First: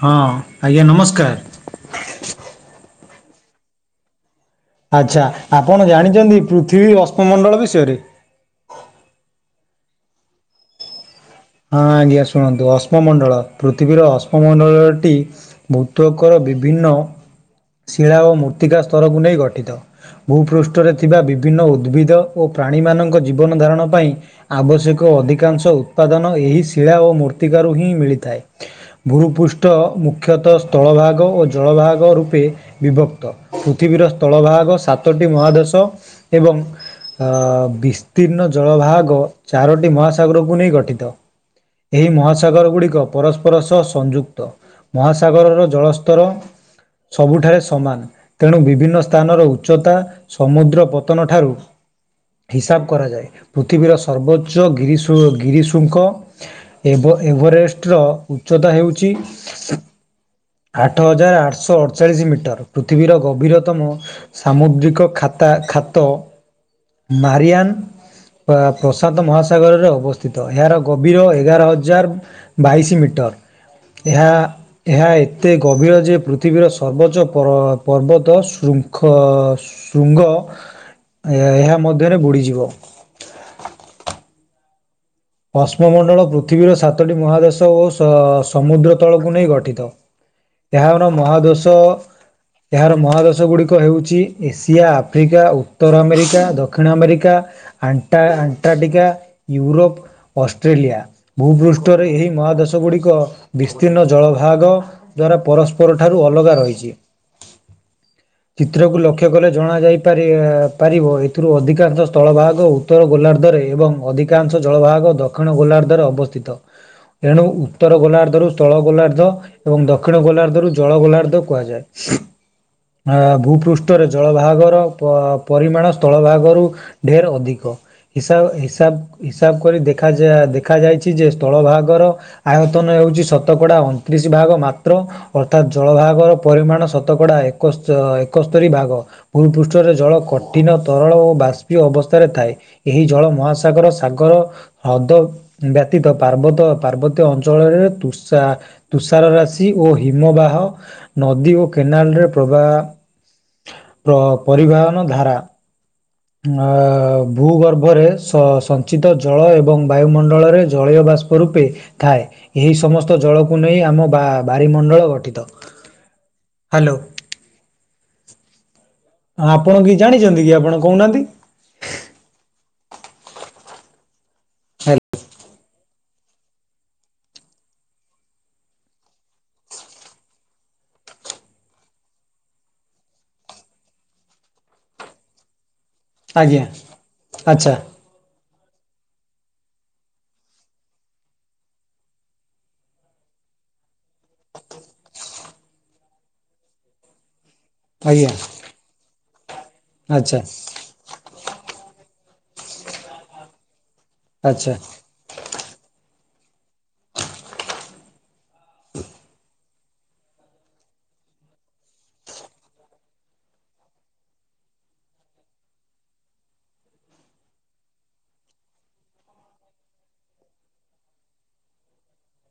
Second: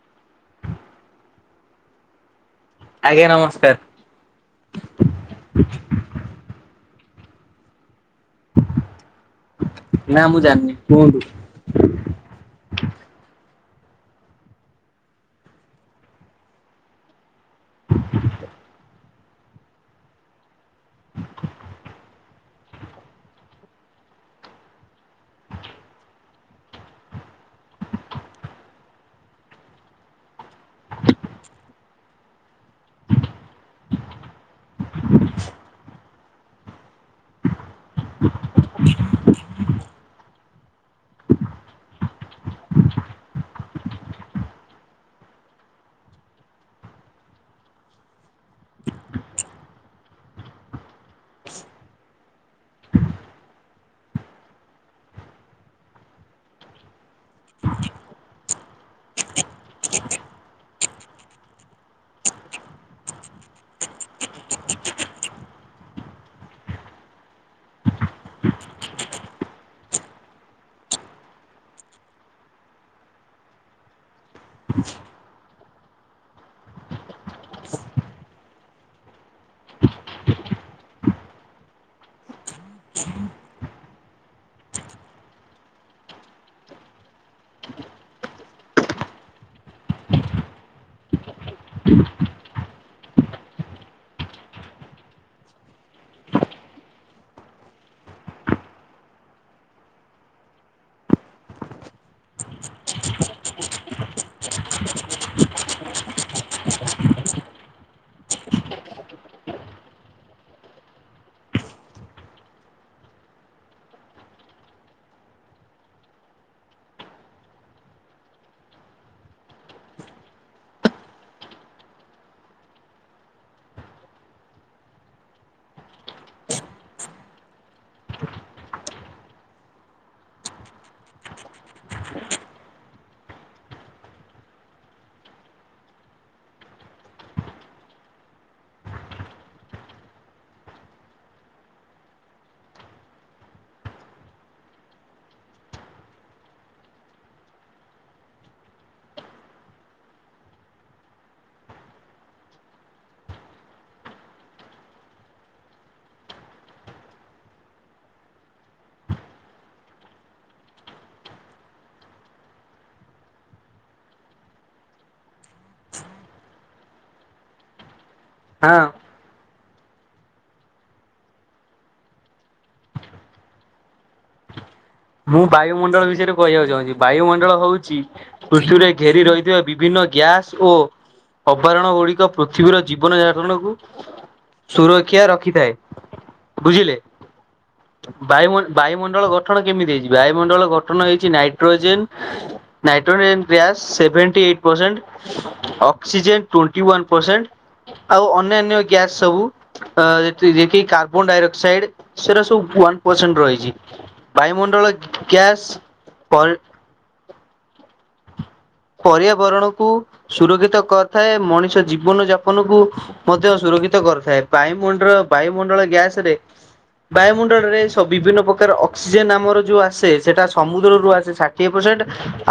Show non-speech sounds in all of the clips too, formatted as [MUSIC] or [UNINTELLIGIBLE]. ହଁ ଆଜ୍ଞା ନମସ୍କାର। ଆଜ୍ଞା ନମସ୍କାର। ଆଚ୍ଛା! ଆପଣ ଜାଣିଚନ୍ତ ପୃଥିବୀ ଅଶ୍ମମଣ୍ଡଳ ବିଷୟରେ ନା ମୁଁ ଜାଣିନି କୁହନ୍ତୁ। ହଁ ଆଜ୍ଞା ଶୁଣନ୍ତୁ ଅଶ୍ମମଣ୍ଡଳ ପୃଥିବୀର ଅଶ୍ମମଣ୍ଡଳଟି ଭୌତକର ବିଭିନ୍ନ ଶିଳା ଓ ମୃତ୍ତିକା ସ୍ତରକୁ ନେଇ ଗଠିତ। ଭୂପୃଷ୍ଠରେ ଥିବା ବିଭିନ୍ନ ଉଦ୍ଭିଦ ଓ ପ୍ରାଣୀମାନଙ୍କ ଜୀବନ ଧାରଣ ପାଇଁ ଆବଶ୍ୟକ ଅଧିକାଂଶ ଉତ୍ପାଦନ ଏହି ଶିଳା ଓ ମୃର୍ତ୍ତିକାରୁ ହିଁ ମିଳିଥାଏ ଭୂପୃଷ୍ଠ ମୁଖ୍ୟତଃ ସ୍ଥଳଭାଗ ଓ ଜଳଭାଗ ରୂପେ ବିଭକ୍ତ ପୃଥିବୀର ସ୍ଥଳଭାଗ ସାତଟି ମହାଦେଶ ଏବଂ ଅ ବିସ୍ତୀର୍ଣ୍ଣ ଜଳଭାଗ ଚାରୋଟି ମହାସାଗରକୁ ନେଇ ଗଠ ଠିତ। ଏହି ମହାସାଗର ଗୁଡିକ ପରସ୍ପର ସହ ସଂଯୁକ୍ତ ମହାସାଗରର ଜଳସ୍ତର ସବୁଠାରେ ସମାନ ତେଣୁ ବିଭିନ୍ନ ସ୍ଥାନର ଉଚ୍ଚତା ସମୁଦ୍ର ପତନ ଠାରୁ ହିସାବ କରାଯାଏ ପୃଥିବୀର ସର୍ବୋଚ୍ଚ ଗିରି ଶୃ ଗିରି ଶୃ ଙ୍ଗ ଏବଂ ଏଭରେଷ୍ଟର ଉଚ୍ଚତା ହେଉଚି ଆଠ ହଜାର ଆଠଶହ ଅଠଚାଳିଶ ମିଟର ପୃଥିବୀର ଗଭୀରତମ ସାମୁଦ୍ରିକ ଖାତା ଖାତ ମାରିଆନ୍ ଅ ପ୍ରଶାନ୍ତ ମହାସାଗରରେ ଅବସ୍ଥିତ। ଏହାର ଗଭୀର ଏଗାର ହଜାର ବାଇଶ ମିଟର ଏହା ଏହା ଏତେ ଗଭୀର ଯେ ପୃଥିବୀର ସର୍ବୋଚ୍ଚ ପର ପର୍ବତ ଶୃଖ ଶୃଙ୍ଗ ଏହା ମଧ୍ୟରେ ବୁଡ଼ିଯିବ। ଅଶ୍ମମଣ୍ଡଳ ପୃଥିବୀର ସାତଟି ମହାଦେଶ ଓ ସ ସମୁଦ୍ର ତଳକୁ ନେଇ ଗଠିତ। ଏହାର ମହାଦେଶ ଏହାର ମହାଦେଶ ଗୁଡ଼ିକ ହେଉଚି ଏସିଆ, ଆଫ୍ରିକା, ଉତ୍ତର ଆମେରିକା, ଦକ୍ଷିଣ ଆମେରିକା, ଆଣ୍ଟା ଆଣ୍ଟାର୍ଟିକା ୟୁରୋପ। ଅଷ୍ଟ୍ରେଲିଆ ଭୂପୃଷ୍ଠରେ ଏହି ମହାଦେଶ ଗୁଡିକ ବିସ୍ତୀର୍ଣ୍ଣ ଜଳଭାଗ ଦ୍ଵାରା ପରସ୍ପର ଠାରୁ ଅଲଗା ରହିଚି। [INAUDIBLE] ଚିତ୍ରକୁ ଲକ୍ଷ୍ୟ କଲେ ଜଣାଯାଇ ପାରେ ପାରିବ ଏଥିରୁ ଅଧିକାଂଶ ସ୍ଥଳଭାଗ ଉତ୍ତର ଗୋଲାର୍ଦ୍ଧରେ ଏବଂ ଅଧିକାଂଶ ଜଳଭାଗ ଦକ୍ଷିଣ ଗୋଲାର୍ଦ୍ଧରେ ଅବସ୍ଥିତ ଏଣୁ ଉତ୍ତର ଗୋଲାର୍ଦ୍ଧରୁ ସ୍ଥଳ ଗୋଲାର୍ଦ୍ଧ ଏବଂ ଦକ୍ଷିଣ ଗୋଲାର୍ଦ୍ଧରୁ ଜଳ ଗୋଲାର୍ଦ୍ଧ କୁହାଯାଏ। ଆ ଭୂପୃଷ୍ଠରେ ଜଳଭାଗର ପ ପରିମାଣ ସ୍ଥଳଭାଗରୁ ଢେର ଅଧିକ ହିସାବ ହିସାବ ହିସାବ କରିଦେଖ୍ ଖା ଯା ଦେଖାଯାଇଚି ଯେ ସ୍ଥଳଭାଗର ଆୟତନ ହେଉଚି ଶତକଡା ଅଣତିରିଶ ଭାଗ ମାତ୍ର ଅର୍ଥାତ ଜଳଭାଗର ପରିମାଣ ଶତକଡା ଏକଶ୍ଚ ଏକସ୍ତରୀ ଭାଗ ଭୂପୃଷ୍ଠରେ ଜଳ କଠିନ, ତରଳ ଓ ବାଷ୍ପୀୟ ଅବସ୍ଥାରେ ଥାଏ। ଏହି ଜଳ ମହାସାଗର ସାଗର ହ୍ରଦ ବ୍ୟତୀତ ପାର୍ବତ ପାର୍ବତୀୟ ଅଞ୍ଚଳରେ ତୁଷା ତୁଷାର ରାଶି ଓ ହିମବାହ ନଦୀ ଓ କେନାଲରେ ପ୍ରବା ପ ପରିବାହନ ଧାରା ଆ ଭୂଗର୍ଭରେ ସ ସଞ୍ଚିତ ଜଳ ଏବ ଏବଂ ବାୟୁମଣ୍ଡଳରେ ଜଳୀୟ ବାଷ୍ପ ରୂପେ ଥାଏ ଏହି ସମସ୍ତ ଜଳକୁ ନେଇ ଆମ ବା ବାରିମଣ୍ଡଳ ଗଠିତ। [INAUDIBLE] ହାଲୋ ହଁ ଆପଣ କି ଜାଣିଚନ୍ତି କି ଆପଣ କହୁନାହାନ୍ତି। [INAUDIBLE] [UNINTELLIGIBLE] ମୁଁ ବାୟୁମଣ୍ଡଳ ବିଷୟରେ କହିବାକୁ ଚାହୁଁଚି। ବାୟୁମଣ୍ଡଳ ହଉଚି ପୃଥିବୀରେ ଘେରି ରହିଥିବା ବିଭିନ୍ନ ଗ୍ୟାସ ଓ ଅପାରଣ ଗୁଡିକ ପୃଥିବୀର ଜୀବନ ଯାପନକୁ ସୁରକ୍ଷା ରଖିଥାଏ। ଆଜ୍ଞା ବୁଝିଲେ। ଆଚ୍ଛା। ବାୟୁ ବାୟୁମଣ୍ଡଳ ଗଠନ କେମିତି ହେଇଛି ବାୟୁମଣ୍ଡଳ ଗଠନ ହେଇଛି nitrogen nitrogen gas seventy eight percent oxygen twenty one percent ଆଜ୍ଞା ଆଉ ଅନ୍ୟାନ୍ୟ ଗ୍ୟାସ ସବୁ ଅ ଆଚ୍ଛା ଯେ ଯେକି କାର୍ବନ ଡାଇଅକ୍ସାଇଡ ସେରା ସବୁ ୱାନ୍ ପରସେଣ୍ଟ ରହିଛି। ଆଚ୍ଛା ବାୟୁମଣ୍ଡଳ ଗ୍ୟାସ୍ ପରି ପରିଆବରଣ କ ସୁରକ୍ଷିତ କରିଥାଏ। ମଣିଷ ଜୀବନ ଯାପନ କୁ ମଧ୍ୟ ସୁରକ୍ଷିତ କରିଥାଏ। ବାୟୁମଣ୍ଡଳ ବାୟୁମଣ୍ଡଳ ଗ୍ୟାସ ରେ ବାୟୁମଣ୍ଡଳରେ ବିଭିନ୍ନ ପ୍ରକାର ଅକ୍ସିଜେନ ଆମର ଯୋଉ ଆସେ ସେଟା ସମୁଦ୍ରରୁ ଆସେ ଷାଠିଏ ପରସେଣ୍ଟ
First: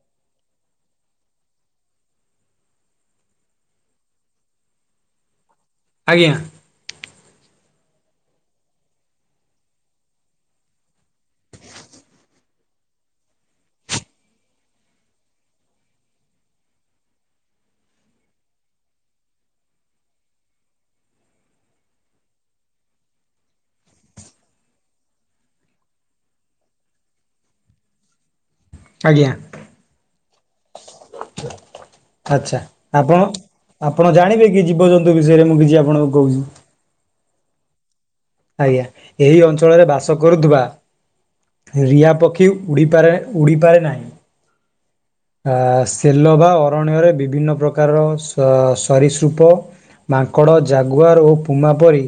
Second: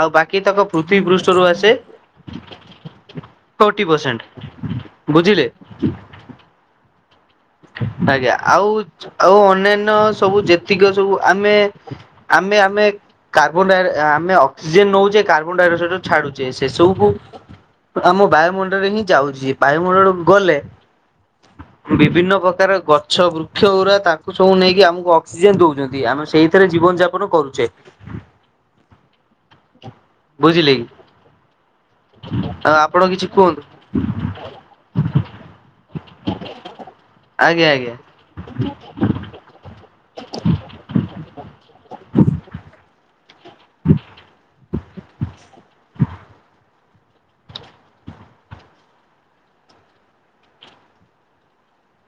ଆଉ ବାକି ତକ ପୃଷ୍ଠରୁ ଆସେ [INAUDIBLE] ଫୋଟି ପରସେଣ୍ଟ ବୁଝିଲେ ଆଜ୍ଞା। ଆଜ୍ଞା ଆଉ ଆଉ ଅନ୍ୟାନ୍ୟ ସବୁ ଯେତିକି ସବୁ ଆମେ ଆମେ ଆମେ କାର୍ବନ ଆମେ ଅକ୍ସିଜେନ ନଉଛେ କାର୍ବନ ଡାଇଅକ୍ସାଇଡ ଛାଡୁଛେ। ସେ ସବୁକୁ ଆମ ବାୟୁମଣ୍ଡଳରେ ହିଁ ଯାଉଛିେ ବାୟୁମଣ୍ଡଳ ଗଲେ ବିଭିନ୍ନ ସ ପ୍ରକାର ଗଛ ବୃକ୍ଷ ହୁରା ତାଙ୍କୁ ସବୁ ନେଇକି ଆମକୁ ଅକ୍ସିଜେନ ଦଉଛନ୍ତି। ଆମେ ସେଇଥିରେ ଜୀବନ ଯାପନ କରୁଛେ। ଆଜ୍ଞା। ବୁଝିଲେ କି ଆଚ୍ଛା ଆଉ ଆପଣ କିଛି କୁହନ୍ତୁ ଆପଣ ଜାଣିବେ କି ଜୀବଜନ୍ତୁ ବିଷୟରେ ମୁଁ କିଛି ଆପଣଙ୍କୁ କହୁଛି। ଆଜ୍ଞା ଆଜ୍ଞା। ଆଜ୍ଞା ଏଇ ଅଞ୍ଚଳରେ ବାସ କରୁଥିବା [INAUDIBLE] ରିଆ ପକ୍ଷୀ ଉଡିପାରେ ଉଡିପାରେ ନାହିଁ। ଅ ସେଲୋ ବା ଅରଣରେ ବିଭିନ୍ନ ପ୍ରକାର ସରିସୃପ ମାଙ୍କଡ଼ ଜାଗୁଆର ଓ ପୁମା ପରି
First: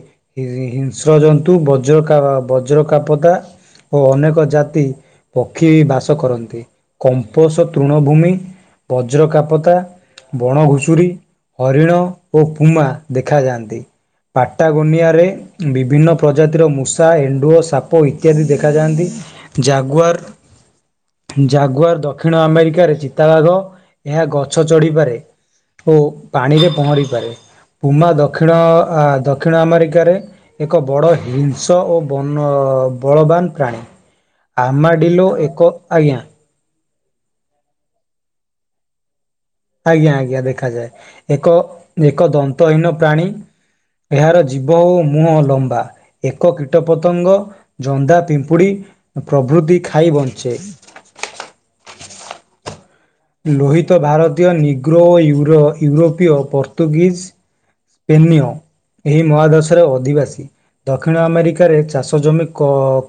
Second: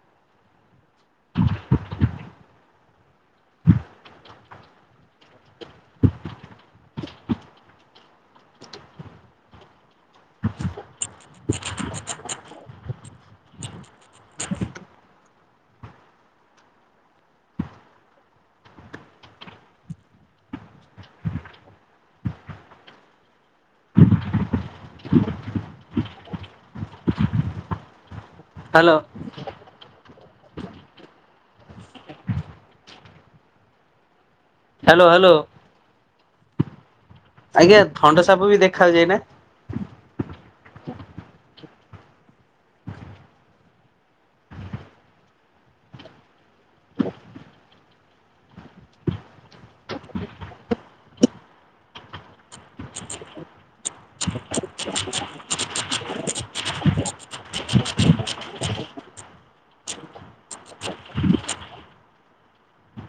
ସ୍ରଜନ୍ତୁ ବଜ୍ରକା ବ ବଜ୍ରକାପଦା ଓ ଅନେକ ଜାତି ପକ୍ଷୀ ବାସ କରନ୍ତି। କମ୍ପ ତୃଣଭୂମି ବଜ୍ରକାପତା ବଣ ଘୁଷୁରୀ ହରିଣ ଓ ହୁମା ଦେଖାଯାଆନ୍ତି ପାଟାଗନିଆରେ ବିଭିନ୍ନ ପ୍ରଜାତିର ମୂଷା ଏଣ୍ଡୁଅ ସାପ ଇତ୍ୟାଦି ଦେଖାଯାଆନ୍ତି। ଜାଗୁଆାର ଜାଗୁଆାର ଦକ୍ଷିଣ ଆମେରି ଚିତାବାଘ ଏହା ଗଛ ଚଢ଼ିପାରେ ଓ ପାଣିରେ ପହଁରି ପାରେ ପୁମା ଦ ଦକ୍ଷିଣ ହ୍ୟାଲୋ ଦକ୍ଷିଣ ଆମେରିକାରେ ଏକ ବଡ଼ ହିଂସ ଓ ବନ ବଳବାନ ପ୍ରାଣୀ। ଆମା ହ୍ୟାଲୋ ଡ଼ିଲୋ ହ୍ୟାଲୋ ଏକ ଆଜ୍ଞା। ଆଜ୍ଞା ଥଣ୍ଡା ସାପ ବି ଦେଖା ଯାଏ ନା? ଆଜ୍ଞା ଆଜ୍ଞା ଦେଖାାଯାଏ। ଏକ ଏକ ଦନ୍ତହୀନ ପ୍ରାଣୀ। ଏହାର ଜୀବ ଓ ମୁହଁ ଲମ୍ବା। ଏକ କୀଟ ପତଙ୍ଗ ଜନ୍ଦା ପିମ୍ପୁଡ଼ି ପ୍ରଭୃତି ଖାଇ ବଞ୍ଚେ। ଲୋହିତ ଭାରତୀୟ ନିଗ୍ରୋ ଓ ୟୁରୋ ୟୁରୋପୀୟ ପର୍ତ୍ତୁଗିଜ ସ୍ପେନୀୟଏହି ମହାଦେଶରେ ଅଧିବାସୀ। ଦକ୍ଷିଣ ଆମେରିକାରେ ଚାଷ ଜମି କ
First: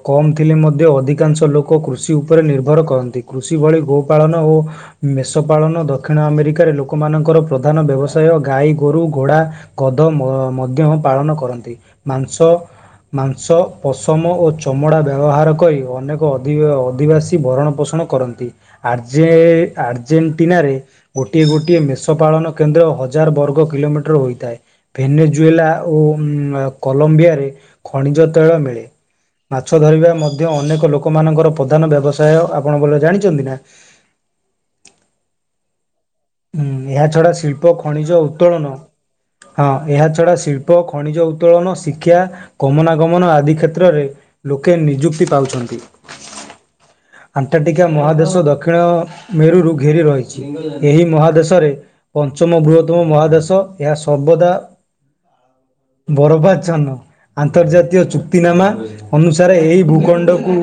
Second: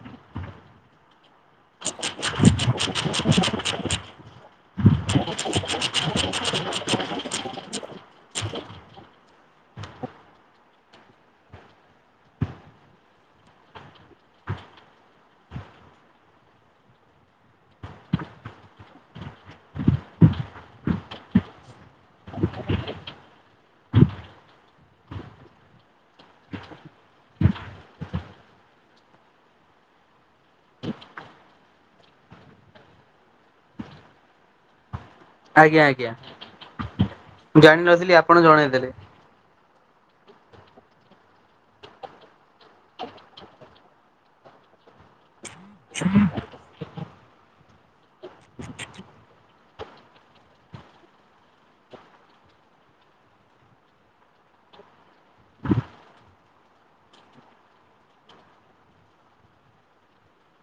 କମ୍ ଥିଲେ ମଧ୍ୟ ଅଧିକାଂଶ ଲୋକ କୃଷି ଉପରେ ନିର୍ଭର କରନ୍ତି। କୃଷି ଭଳି ଗୋ ପାାଳନ ଓ ମେଷ ପାାଳନ ଦକ୍ଷିଣ ଆମେରିକାରେ ଲୋକମାନଙ୍କର ପ୍ରଧାନ ବ୍ୟବସାୟ। ଗାଈ ଗୋରୁ ଘୋଡ଼ା କଧ ମଧ୍ୟ ପାଳନ କରନ୍ତି। ମାଂସ ମାଂସ ପଶମ ଓ ଚମଡ଼ା ବ୍ୟବହାର କରି ଅନେକ ଅଧି ଅଧିବାସୀ ଭରଣ ପୋଷଣ କରନ୍ତି। ଆର୍ଜ ଆର୍ଜେଣ୍ଟିନାରେ ଗୋଟିଏ ଗୋଟିଏ ମେଷ ପାଳନ କେନ୍ଦ୍ର ହଜାର ବର୍ଗ କିଲୋମିଟର ହୋଇଥାଏ। ଭେନେଜୁଏଲା ଓ କଲମ୍ବିଆରେ ଖଣିଜ ତୈଳ ମିଳେ। ମାଛ ଧରିବା ମଧ୍ୟ ଅନେକ ଲୋକମାନଙ୍କର ପ୍ରଧାନ ବ୍ୟବସାୟ ଆପଣ ବଲ ଜାଣିଛନ୍ତି ନା? ଆଜ୍ଞା ଆଜ୍ଞା। ହୁଁ ଏହା ଛଡା ମୁଁ ଶିଳ୍ପ, ଜାଣିନଥିଲି ଖଣିଜ ଆପଣ ଉତ୍ତୋଳନ ଜଣେଇଦେଲେ ହଁ ଏହାଛଡ଼ା ଶିଳ୍ପ, ଖଣିଜ ଉତ୍ତୋଳନ, ଶିକ୍ଷା, ଗମନାଗମନ ଆଦି କ୍ଷେତ୍ରରେ ଲୋକେ ନିଯୁକ୍ତି ପାଉଛନ୍ତି। [INAUDIBLE] ଆଣ୍ଟାର୍କଟିକା ମହାଦେଶ ଦକ୍ଷିଣ ମେରୁରୁ ଘେରି ରହିଛି। ଏହି ମହାଦେଶରେ ପଞ୍ଚମ ବୃହତ୍ତମ ମହାଦେଶ ଏହା ସର୍ବଦା ବରବାଛନ। ଆନ୍ତର୍ଜାତୀୟ ଚୁକ୍ତିନାମା ଅନୁସାରେ ଏହି ଭୂଖଣ୍ଡକୁ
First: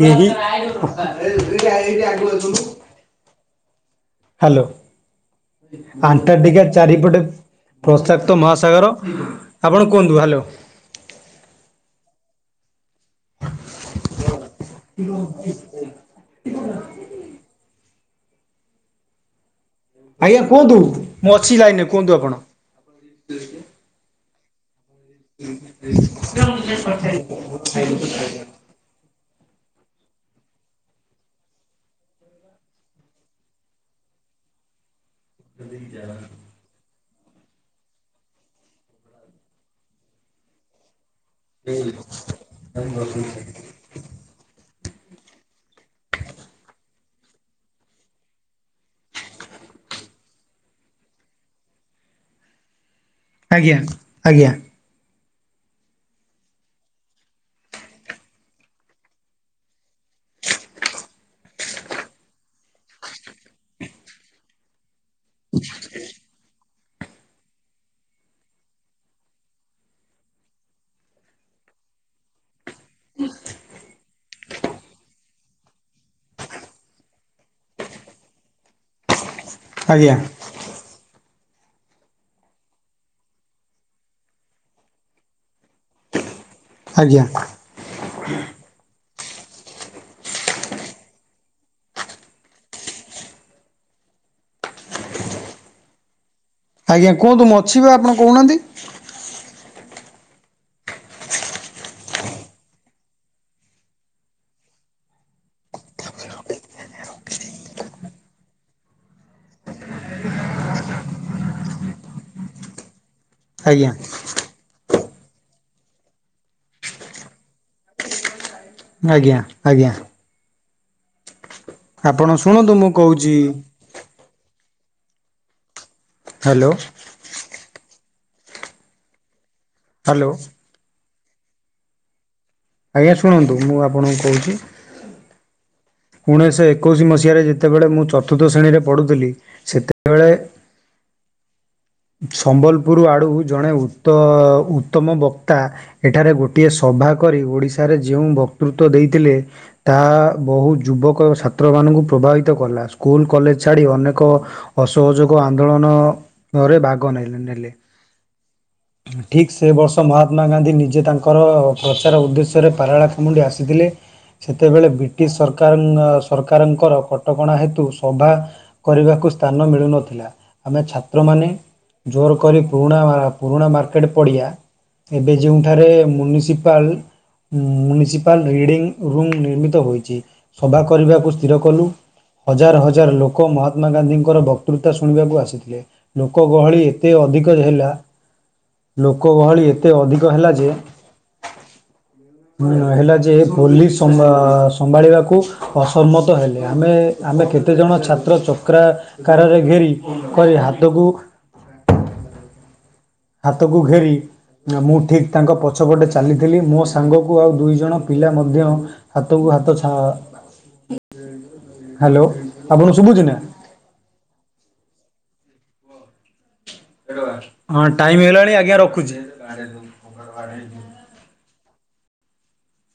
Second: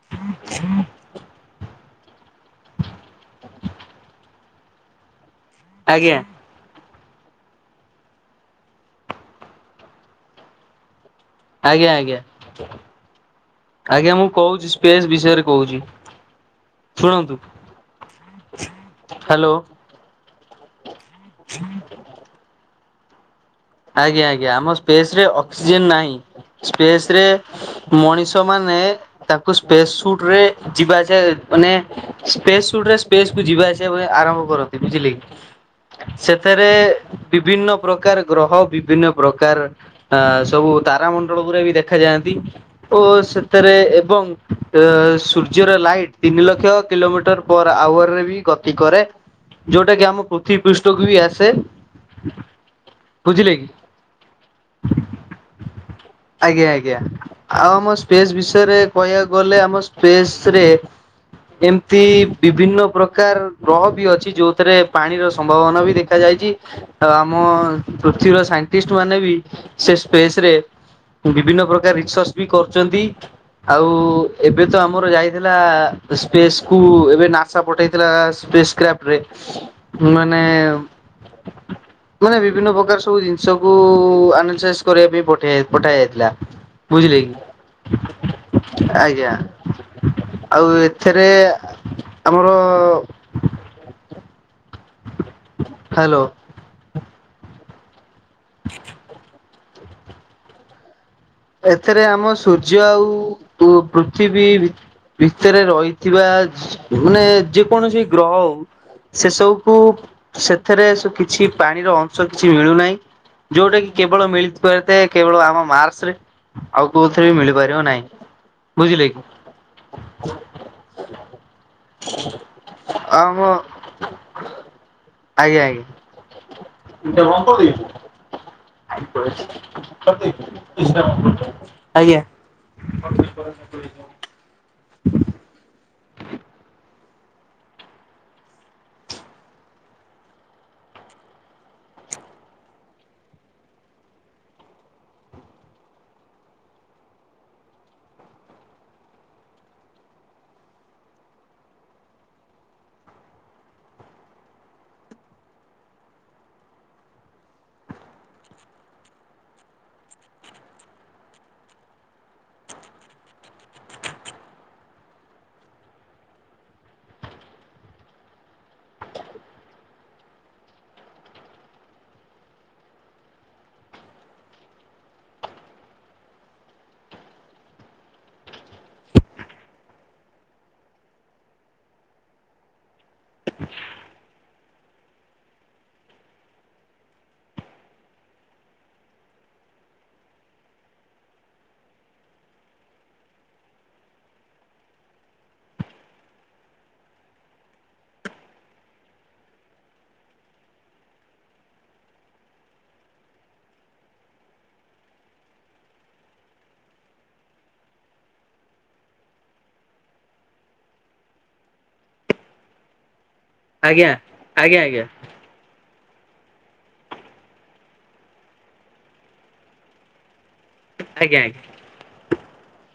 କେହି [INAUDIBLE] ହାଲୋ। ଆଜ୍ଞା ଆଣ୍ଟାର୍କଟିକା ଚାରିପଟେ ପ୍ରସାକ୍ତ ମହାସାଗର ଆପଣ କୁହନ୍ତୁ। ହାଲୋ। ଆଜ୍ଞା ଆଜ୍ଞା ଆଜ୍ଞା। ମୁଁ କହୁଛି ସ୍ପେସ୍ ବିଷୟରେ କହୁଛି ଶୁଣନ୍ତୁ। ହାଲୋ। ଆଜ୍ଞା କୁହନ୍ତୁ। ମୁଁ ଅଛି ଲାଇନ୍‌ ରେ କୁହନ୍ତୁ ଆପଣ। [INAUDIBLE] ଆଜ୍ଞା ଆଜ୍ଞା ଆମ ପେସ୍‌ ରେ ଅକ୍ସିଜେନ ନାହିଁ। ସ୍ପେସ ରେ ମଣିଷ ମାନେ ତାକ ସ୍ପେସ୍ ସୁଟ ରେ ଯିବା ଆସିବା ମାନେ ସ୍ପେସ୍ ସୁଟ ରେ ସ୍ପେସ୍ କୁ ଯିବା ଆସିବା ଆରମ୍ଭ କରନ୍ତି। ବୁଝିଲେ କି? ସେଥେ ରେ ବିଭିନ୍ନ ପ୍ରକାର ଗ୍ରହ ବିଭିନ୍ନ ପ୍ରକାର ଆଁ ସବୁ ତାରା ମ ଳ ଗୁରା ବି ଦେଖାଯାନ୍ତି। ଓ ସେଥିରେ ଏବଂ ଅ ସୂର୍ଯ୍ୟର ଲାଇଟ ତିନି ଲକ୍ଷ କିଲୋମିଟର ପର ଆୱାରରେ ବି ଗତି କରେ। ଯଉଟା କି ଆମ ପୃଥିବୀ ପୃଷ୍ଠକୁ ବି ଆସେ। ବୁଝିଲେ କି ଆଜ୍ଞା ଆଜ୍ଞା। ଆଜ୍ଞା ଆଜ୍ଞା। ଆଉ ଆମ ସ୍ପେସ୍ ବିଷୟରେ କହିବାକୁ ଗଲେ ଆମ ସ୍ପେସ ରେ ଏମ୍‌ତି ବିଭିନ୍ନ ପ୍ରକାର ଗ୍ରହ ବି ଅଛି ଯୋଉଥିରେ ପାଣିର ସମ୍ଭାବନା ବି ଦେଖାାଯାଇଚି। ଆଉ ଆମ ପୃଥିବୀର ସାଇଣ୍ଟିଷ୍ଟ ମାନେ ବି ସେ ସ୍ପେସ୍‌ ରେ ବିଭିନ୍ନ ପ୍ରକାର ରିସର୍ଚ ବି କରଚନ୍ତି ଆଉ ଏବେ ତ ଆମର ଯାଇ ଥିଲା ସ୍ପେସ କୁ ଏବେ ନାସା ପଠେଇଥିଲା। ସ୍ପେସ କ୍ରାଫ୍ଟ ରେ ଆଜ୍ଞା ମାନେ ମାନେ। ବିଭିନ୍ନ ପ୍ରକାର ସବୁ ଜିନିଷକୁ ଆନାଲିସାଇସ୍ କରିବା ପାଇଁ ପଠା ଯାଇଥିଲା। ବୁଝିଲି ଆଜ୍ଞା ଆଜ୍ଞା। ଆଉ ଏଥେରେ ଆମ୍‌ର। ହାଲୋ। ଆଜ୍ଞା କୁହନ୍ତୁ ମୁଁ ଅଛି ବା ଆପଣ କହୁ ନାହାନ୍ତି। ଏଥେରେ ଆମ ସୂର୍ଯ୍ୟ ଆଉ ପୃଥିବୀ ଭିତରେ ରହିଥିବା। ମାନେ ଯେକୌଣସି ଗ୍ରହ ହଉ ସେସବୁକୁ ସେଥିରେ କିଛି ପାଣିର ଅଂଶ କିଛି ମିଳୁନାହିଁ। ଯଉଟା ଟା ଆଜ୍ଞା କି କେବେଳ ମିଳିପା। କେବଳ ଆମ ମାର୍ସରେ ଆଉ କୋଉଥିରେ ବି ମିଳିପାରିବ ନହିଁ। ଆଜ୍ଞା ଆଜ୍ଞା। ଆପଣ ଶୁଣନ୍ତୁ ମୁଁ କହୁଛି। ଆମ ଆଜ୍ଞା ଆଜ୍ଞ। ହ୍ୟାଲୋ ଏଇଟା ହାଁଅ କରିଦେବି। ଆ ପରା ସେ ହ୍ୟାଲୋ କରିଦେବି ଆଜ୍ଞା ଆଜ୍ଞା ଶୁଣନ୍ତୁ ମୁଁ ଆପଣଙ୍କୁ କହୁଛି। ଉଣେଇଶ ଏକୋଇଶି ମସି ଓଶଆରେ ଯେତେବେଳେ ମୁଁ ଚତୁର୍ଥ ଶ୍ରେଣୀରେ ପଢ଼ୁଥିଲି ସେତେବେଳେ। ସମ୍ବଲପୁର ଆଡ଼ୁ ଜଣେ ଉତ ଉତ୍ତମ ବକ୍ତା ଏଠାରେ ଗୋଟିଏ ସଭା କରି ଓଡ଼ିଶାରେ ଯେଉଁ ବକ୍ତୃତ୍ୱ ଦେଇଥିଲେ ତାହା ବହୁ ଯୁବକ ଛାତ୍ରମାନଙ୍କୁ ପ୍ରଭାବିତ କଲା ସ୍କୁଲ କଲେଜ ଛାଡ଼ି ଅନେକ ଅସହଯୋଗ ଆନ୍ଦୋଳନ। ଭାଗ ନ ନେଲେ ଠିକ ସେ ବର୍ଷ ମହାତ୍ମା ଗାନ୍ଧୀ ନିଜେ ତାଙ୍କର ପ୍ରଚାର ଉଦ୍ଦେଶ୍ୟରେ ପାରାଳାଖାମୁଣ୍ଡି ଆସିଥିଲେ ସେତେବେଳେ ବ୍ରିଟିଶ ସରକାର ସରକାରଙ୍କର କଟକଣା ହେତୁ ସଭା କରିବାକୁ ସ୍ଥାନ ମିଳୁନଥିଲା ଆମେଛ ଛ୍ର ମାନ ଜୋର କରି ପୁରୁଣା ପୁରୁଣା ମାର୍କେଟ ପଡ଼ିଆ ଏବେ ଯେଉଁଠାରେନିସିପାଲ ମୁନିସିପାଲ ରିଡିଙ୍ଗ ରୁମ୍ ନିର୍ମିତ ହୋଇଛି ସଭା କରିବାକୁ ସ୍ଥିର କଲୁ ହଜାର ହଜାର ଲୋକ ମହାତ୍ମା ଗାନ୍ଧୀଙ୍କର ବକ୍ତୃତା ଶୁଣିବାକୁ ଆସିଥିଲେ। ଲୋକ ଗହଳି ଏତେ ଅଧିକ ହେଲା ଲୋକ ଗହଳି ଏତେ ଅଧିକ ହେଲା ଯେ ହେଲା ଯେ ପୋଲିସ ସମ୍ଭାଳିବାକୁ ଅସମ୍ମତ ହେଲେ ଆମେ ଆମେ କେତେ ଜଣ ଛାତ୍ର ଚକ୍ରା କରେ ଘେରି କରି। ତୋଗୁ। ହାତକୁ ଘେରି ମୁଁ ଠିକ ତାଙ୍କ ପଛପଟେ ଚାଲିଥିଲି ମୋ ସାଙ୍ଗକୁ ଆଉ ଦୁଇ ଜଣ ପିଲା ମଧ୍ୟ ହାତକୁ ହାତଛ ହ୍ୟାଲୋ ଆପଣ ଶୁଭୁଛି ନା। ଆଜ୍ଞା ଆଜ୍ଞା ଆଜ୍ଞା। ହଁ ଟାଇମ ହେଇଲାଣି ଆଜ୍ଞା ରଖୁଛି। [INAUDIBLE]